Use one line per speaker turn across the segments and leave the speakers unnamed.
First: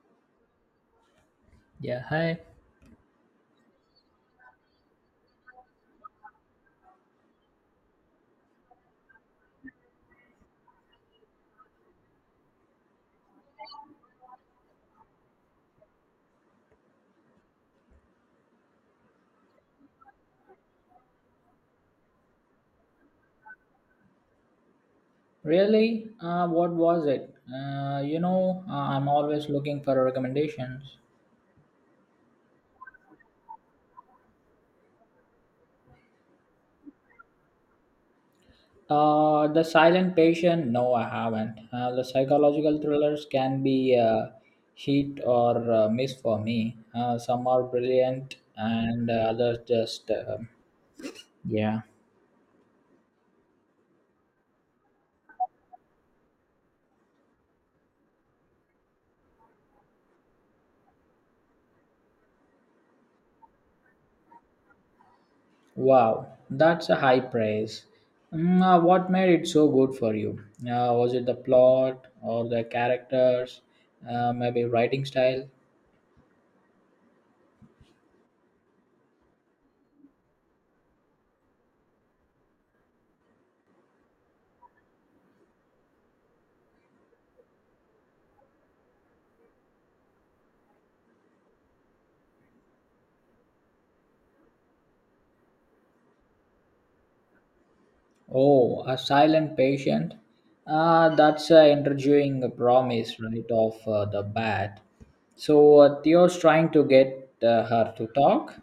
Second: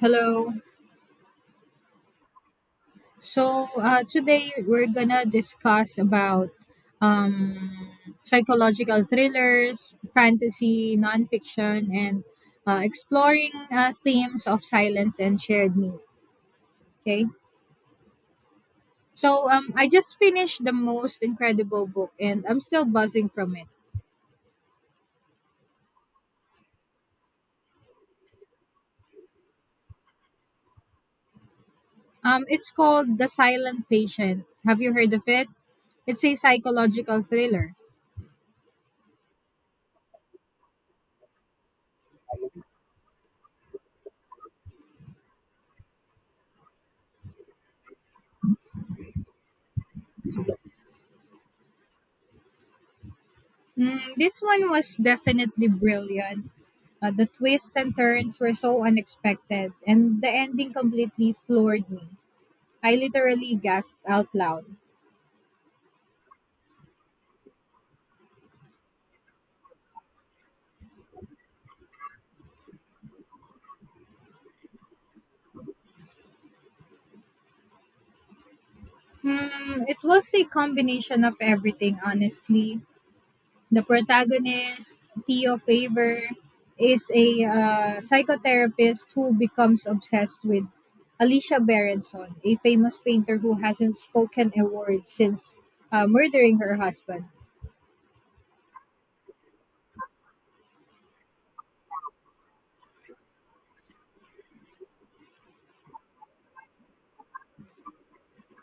Hello.
Yeah, hi.
So today we're gonna discuss about um, psychological thrillers, fantasy, nonfiction, and exploring themes of silence and shared myth. Okay. So I just finished the most incredible book, and I'm still buzzing from it.
Really? What was it? I'm always looking for recommendations.
It's called The Silent Patient. Have you heard of it? It's a psychological thriller.
The Silent Patient? No, I haven't. The psychological thrillers can be hit or miss for me. Some are brilliant, and others just, yeah.
Mm, this one was definitely brilliant. The twists and turns were so unexpected, and the ending completely floored me. I literally gasped out loud.
Wow, that's a high praise. What made it so good for you? Was it the plot or the characters? Maybe writing style?
Hmm, it was a combination of everything, honestly. The protagonist, Theo Favor, is a psychotherapist who becomes obsessed with Alicia Berenson, a famous painter who hasn't spoken a word since murdering her husband.
Oh, a silent patient. That's an intriguing promise right off the bat. So Theo's trying to get her to talk.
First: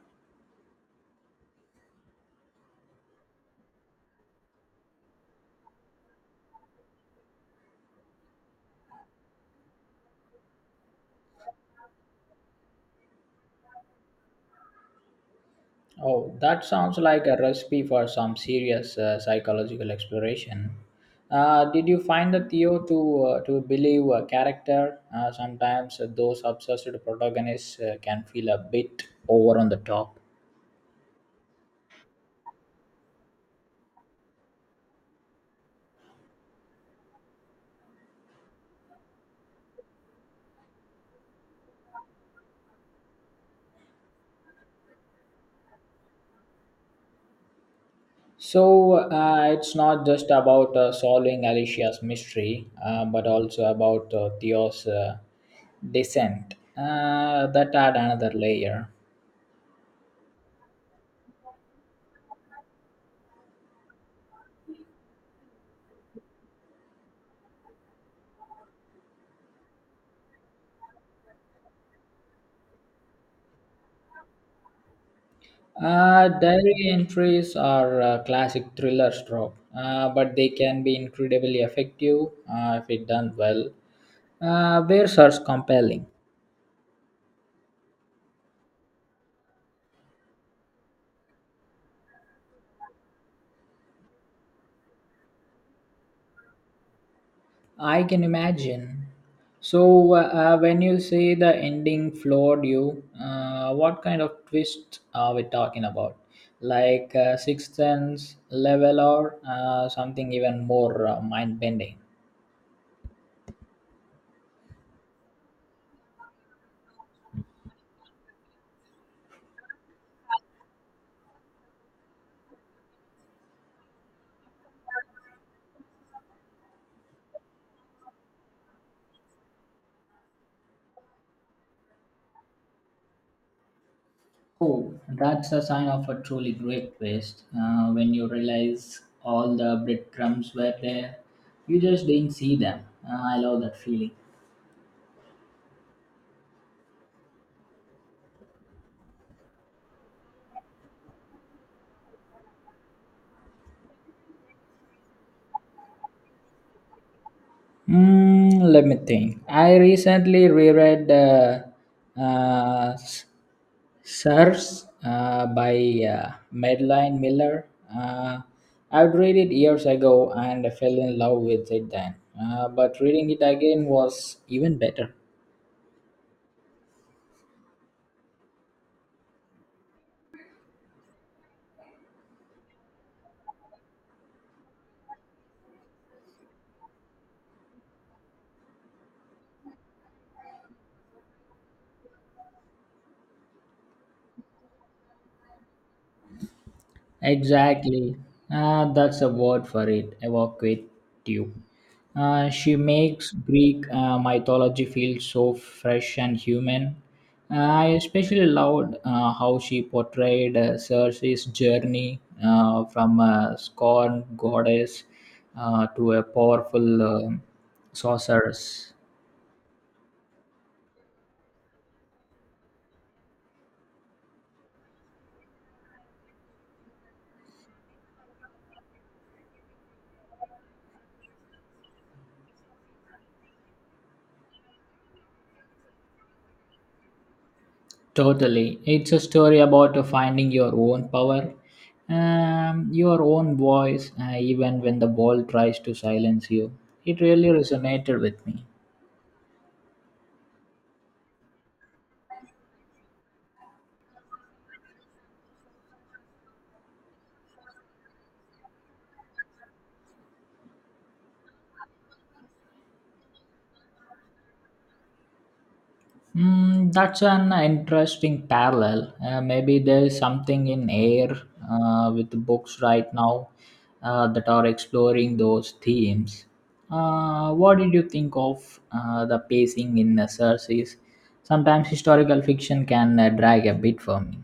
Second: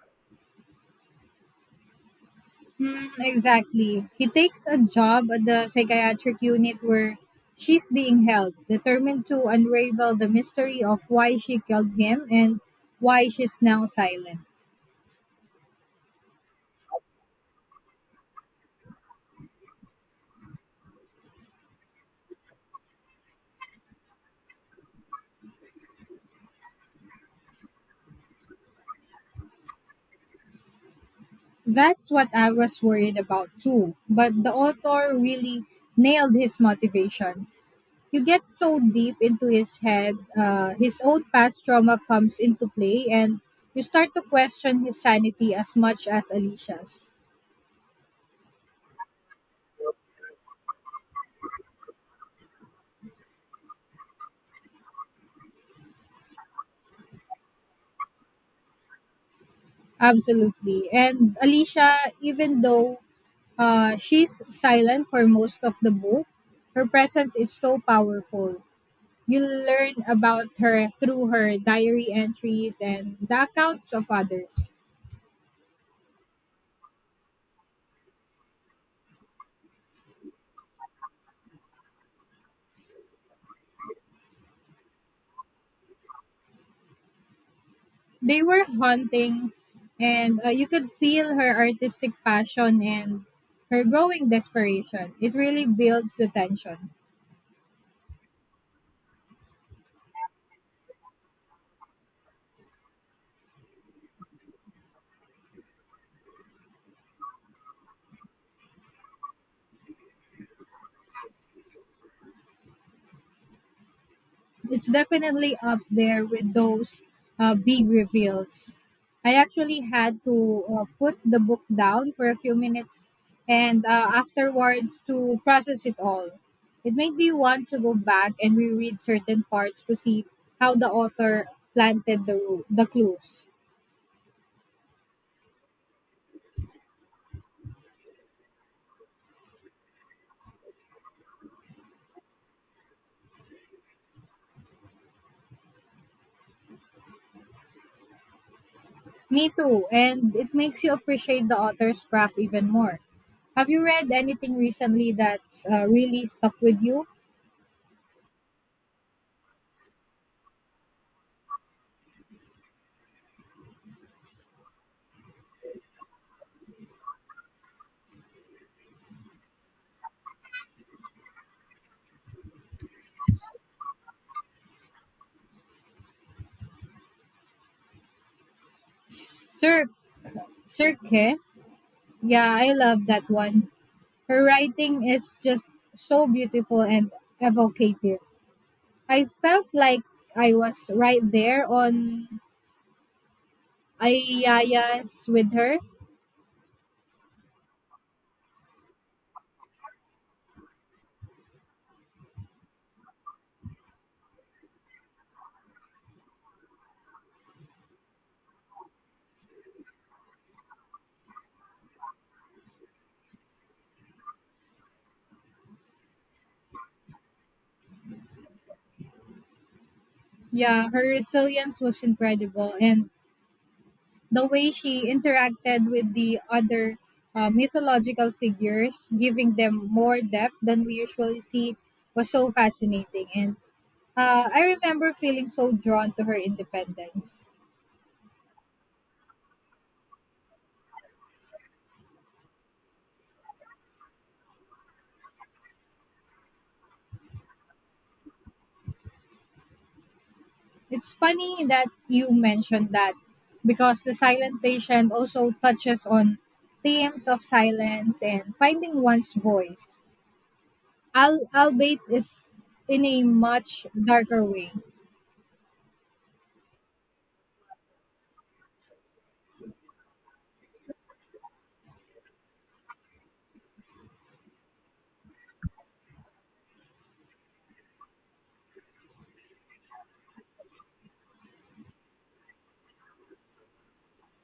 Hmm, exactly. He takes a job at the psychiatric unit where she's being held, determined to unravel the mystery of why she killed him and why she's now silent.
Oh, that sounds like a recipe for some serious psychological exploration. Did you find the Theo to believe a character? Sometimes those obsessed protagonists can feel a bit over on the top.
That's what I was worried about too, but the author really nailed his motivations. You get so deep into his head, his own past trauma comes into play, and you start to question his sanity as much as Alicia's.
So it's not just about solving Alicia's mystery, but also about Theo's descent. That add another layer.
Absolutely. And Alicia, even though she's silent for most of the book, her presence is so powerful. You learn about her through her diary entries and the accounts of others.
Diary entries are a classic thriller trope, but they can be incredibly effective if it done well. Where source compelling.
They were haunting, and you could feel her artistic passion and her growing desperation. It really builds the tension.
I can imagine. So, when you say the ending floored you, what kind of twist are we talking about? Like Sixth Sense level or something even more mind bending?
It's definitely up there with those big reveals. I actually had to put the book down for a few minutes and afterwards to process it all. It made me want to go back and reread certain parts to see how the author planted the clues.
Oh, that's a sign of a truly great twist. When you realize all the breadcrumbs were there, you just didn't see them. I love that feeling.
Me too, and it makes you appreciate the author's craft even more. Have you read anything recently that's really stuck with you?
Let me think. I recently reread S- Sirs by Madeline Miller. Uh, I'd read it years ago and I fell in love with it then. But reading it again was even better.
Sir, Sir. Yeah, I love that one. Her writing is just so beautiful and evocative. I felt like I was right there on Ayaya's with her.
Exactly. Ah, that's a word for it. Evocative. She makes Greek mythology feel so fresh and human. I especially loved how she portrayed Circe's journey from a scorned goddess to a powerful sorceress.
Yeah, her resilience was incredible, and the way she interacted with the other mythological figures, giving them more depth than we usually see, was so fascinating. And I remember feeling so drawn to her independence.
Totally. It's a story about finding your own power, your own voice, even when the world tries to silence you. It really resonated with me.
It's funny that you mentioned that because The Silent Patient also touches on themes of silence and finding one's voice, albeit is in a much darker way.
That's an interesting parallel. Maybe there's something in air with the books right now that are exploring those themes. What did you think of the pacing in the series? Sometimes historical fiction can drag a bit for me.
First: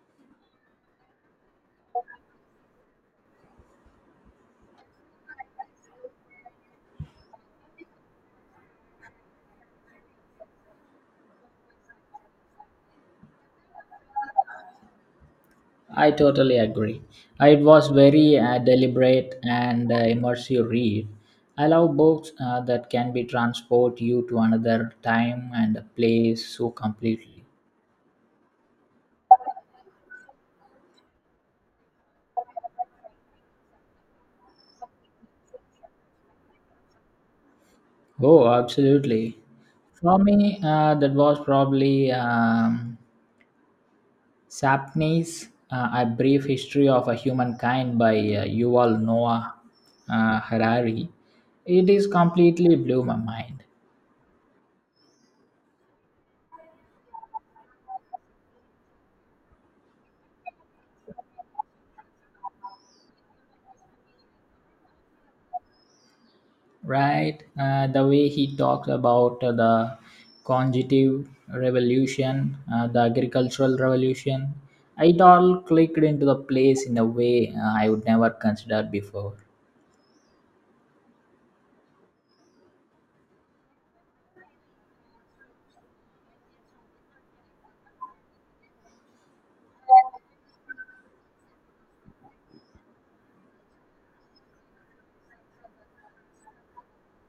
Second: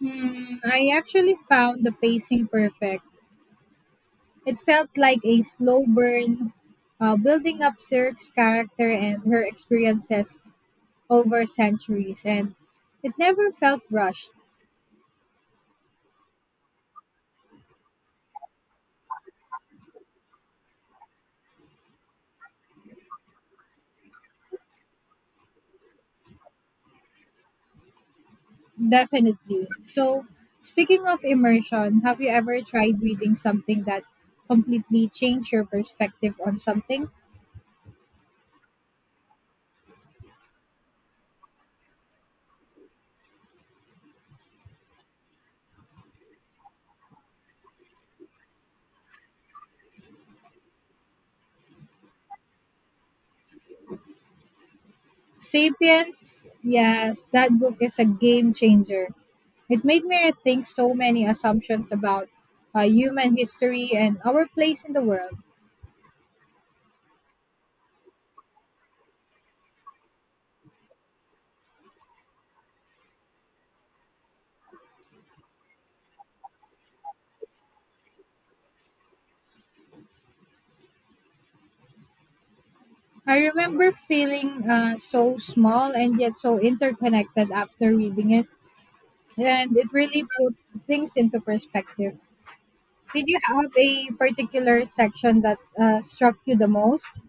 Hmm, I actually found the pacing perfect. It felt like a slow burn, building up Cirque's character and her experiences over centuries, and it never felt rushed.
I totally agree. It was very deliberate and immersive read. I love books that can be transport you to another time and a place so completely.
Definitely. So, speaking of immersion, have you ever tried reading something that completely changed your perspective on something?
Oh, absolutely. For me, that was probably Sapney's A Brief History of a Humankind by Yuval Noah Harari. It is completely blew my mind.
Sapiens, yes, that book is a game changer. It made me rethink so many assumptions about human history and our place in the world.
Right? The way he talks about the conjugative revolution, the agricultural revolution, it all clicked into the place in a way I would never consider before.
I remember feeling so small and yet so interconnected after reading it, and it really put things into perspective. Did you have a particular section that struck you the most?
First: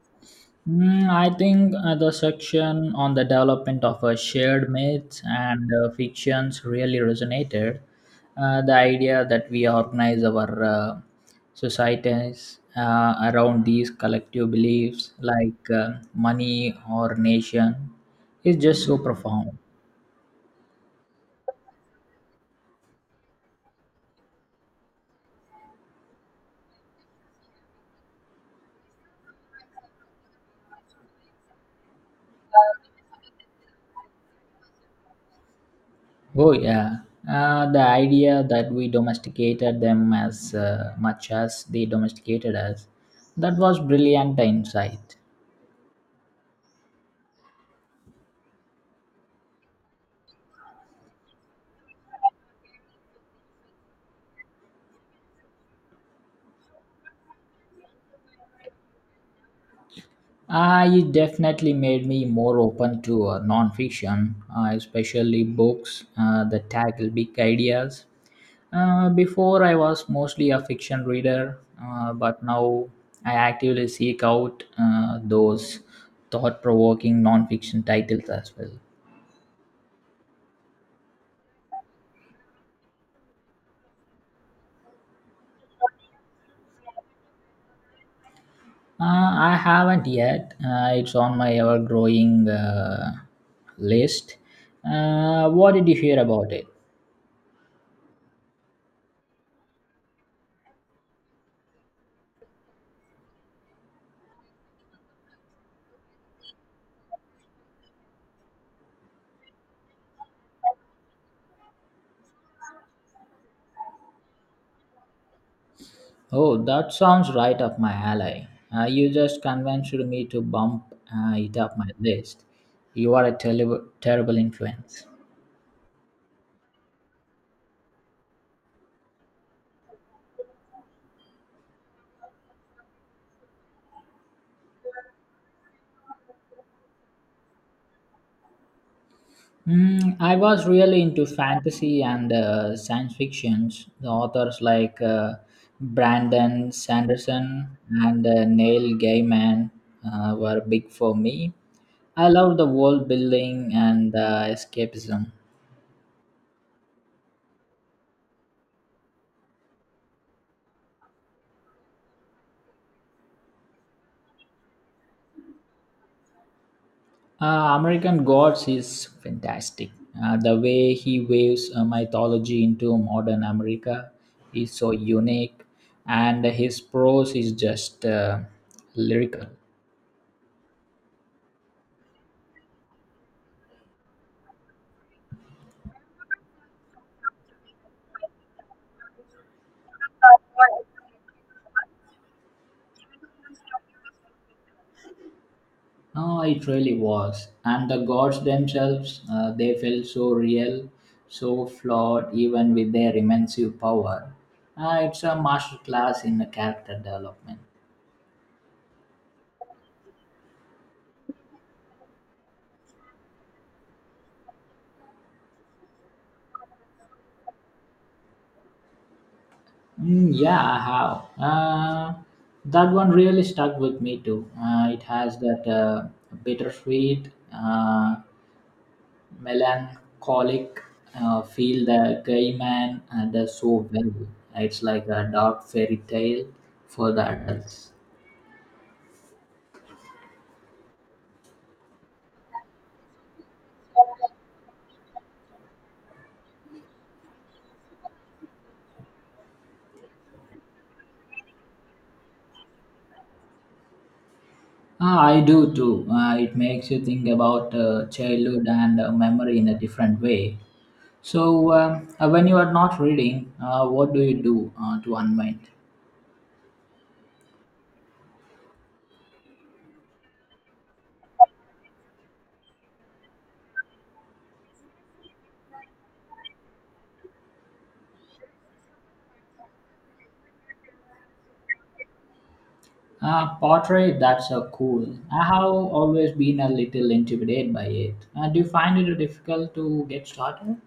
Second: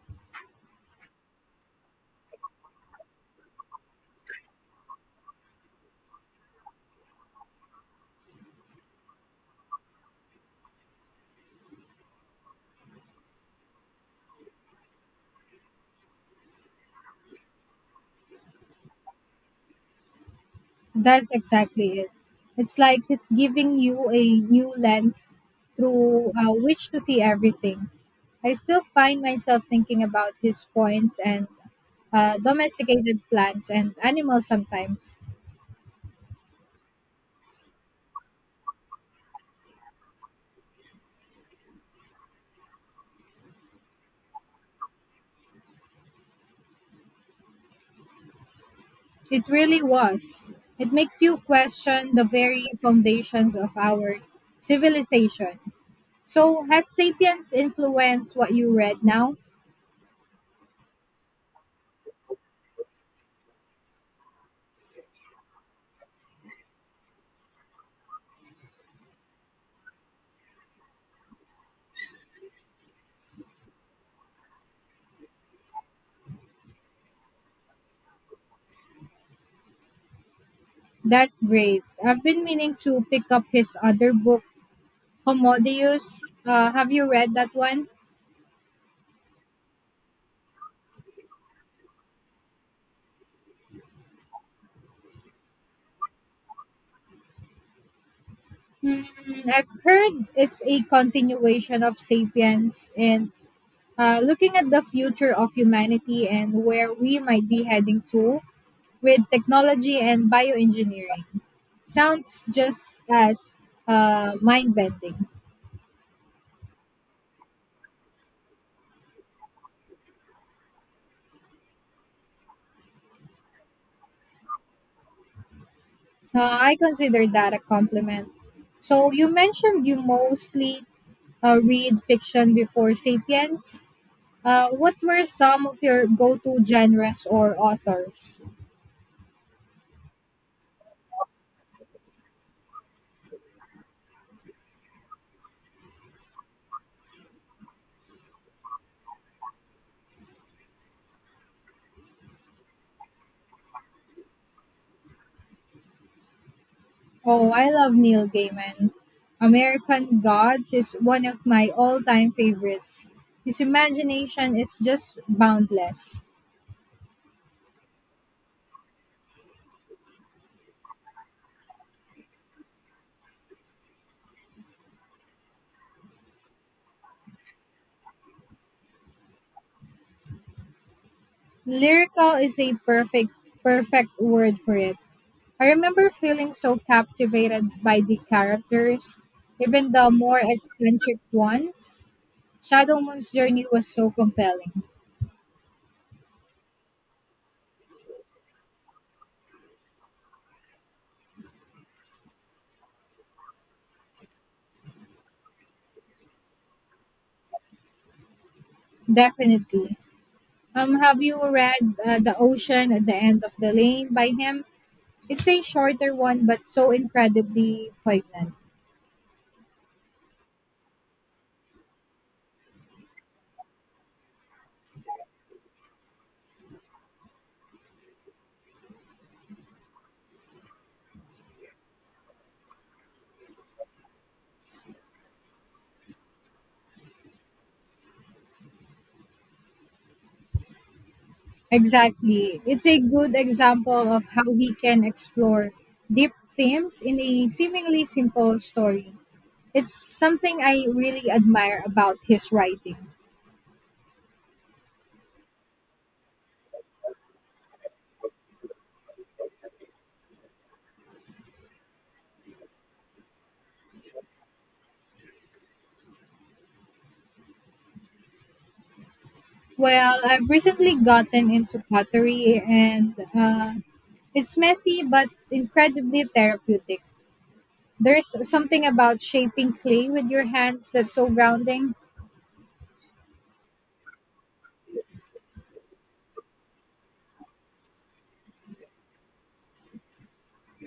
I think the section on the development of shared myths and fictions really resonated. The idea that we organize our societies around these collective beliefs, like money or nation, is just so profound.
That's exactly it. It's like it's giving you a new lens through which to see everything. I still find myself thinking about his points and domesticated plants and animals sometimes.
Oh, yeah. The idea that we domesticated them as much as they domesticated us, that was brilliant insight.
It really was. It makes you question the very foundations of our civilization. So, has Sapiens influenced what you read now?
It definitely made me more open to nonfiction, especially books that tackle big ideas. Before, I was mostly a fiction reader, but now I actively seek out those thought provoking nonfiction titles as well.
That's great. I've been meaning to pick up his other book, Homodeus. Have you read that one?
I haven't yet, it's on my ever growing list. What did you hear about it?
Hmm, I've heard it's a continuation of Sapiens and looking at the future of humanity and where we might be heading to with technology and bioengineering. Sounds just as mind bending.
Oh, that sounds right up my alley. You just convinced me to bump it up my list. You are a terrible, terrible influence.
I consider that a compliment. So, you mentioned you mostly read fiction before Sapiens. What were some of your go-to genres or authors?
I was really into fantasy and science fictions. The authors like Brandon Sanderson and Neil Gaiman were big for me. I love the world building and escapism.
Oh, I love Neil Gaiman. American Gods is one of my all-time favorites. His imagination is just boundless.
American Gods is fantastic. The way he waves mythology into modern America is so unique, and his prose is just lyrical.
Lyrical is a perfect word for it. I remember feeling so captivated by the characters, even the more eccentric ones. Shadow Moon's journey was so compelling.
No, it really was. And the gods themselves, they felt so real, so flawed, even with their immense power. It's a masterclass in character development.
Definitely. Have you read The Ocean at the End of the Lane by him? It's a shorter one, but so incredibly poignant.
Yeah, I have. That one really stuck with me too. It has that bittersweet, uh, melancholic feel that Gaiman does so well. It's like a dark fairy tale for the adults.
Exactly. It's a good example of how he can explore deep themes in a seemingly simple story. It's something I really admire about his writing.
Ah, I do too. It makes you think about childhood and memory in a different way. So, when you are not reading, what do you do to unwind?
Well, I've recently gotten into pottery, and it's messy but incredibly therapeutic. There's something about shaping clay with your hands that's so grounding.
Pottery, that's so cool. I have always been a little intimidated by it. Do you find it difficult to get started?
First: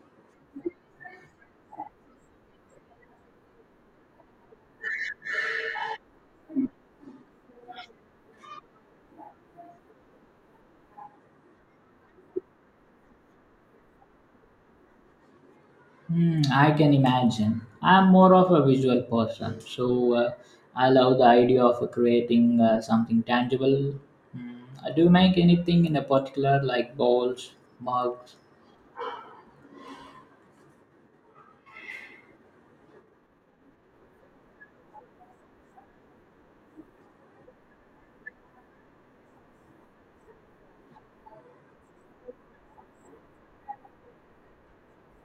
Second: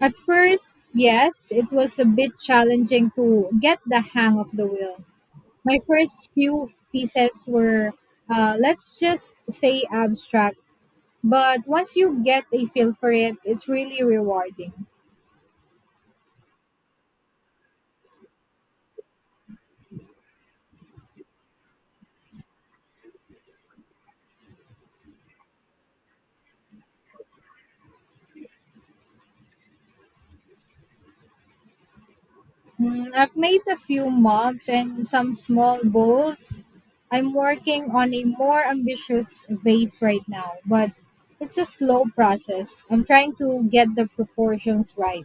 At first, yes, it was a bit challenging to get the hang of the wheel. My first few pieces were, let's just say, abstract. But once you get a feel for it, it's really rewarding.
Hmm, I can imagine. I'm more of a visual person, so I love the idea of creating something tangible. Hmm, do you make anything in a particular, like bowls, mugs?
Mm, I've made a few mugs and some small bowls. I'm working on a more ambitious vase right now, but it's a slow process. I'm trying to get the proportions right.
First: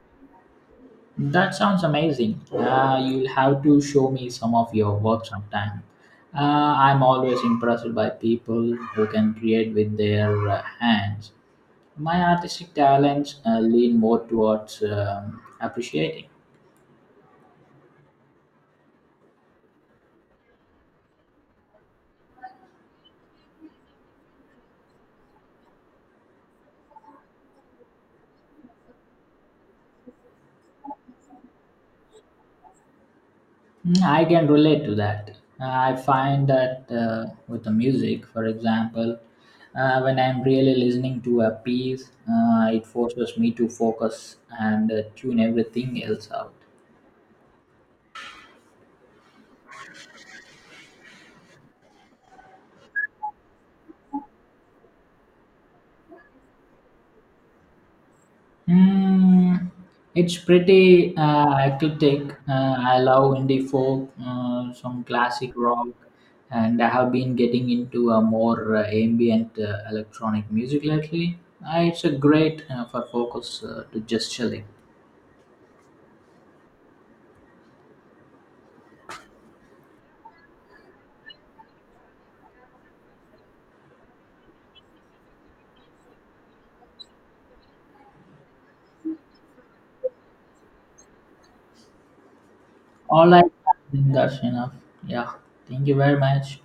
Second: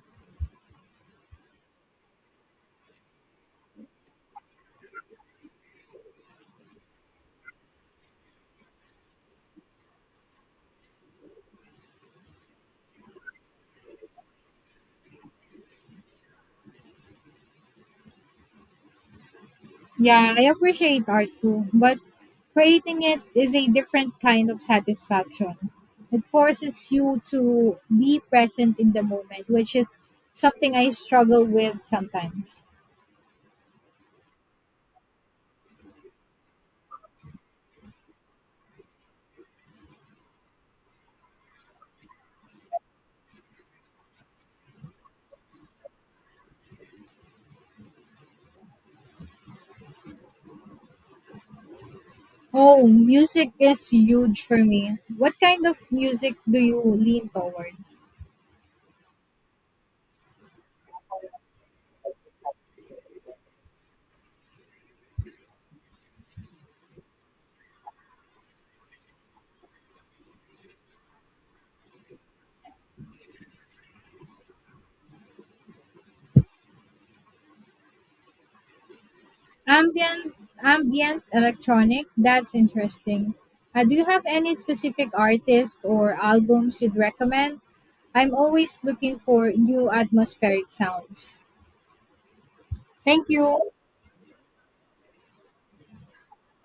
That sounds amazing. You'll have to show me some of your work sometime. I'm always impressed by people who can create with their hands. My artistic talents lean more towards appreciating.
Yeah, I appreciate art too, but creating it is a different kind of satisfaction. It forces you to be present in the moment, which is something I struggle with sometimes.
I can relate to that. I find that with the music, for example, when I'm really listening to a piece, it forces me to focus and tune everything else out.
Oh, music is huge for me. What kind of music do you lean towards?
Mm, it's pretty eclectic. I love indie folk, some classic rock, and I have been getting into a more ambient electronic music lately. It's a great for focus to just chilling.
Ambient, ambient electronic. That's interesting. Do you have any specific artists or albums you'd recommend? I'm always looking for new atmospheric sounds. Thank
All I
you.
think that's enough. Yeah, thank you very much.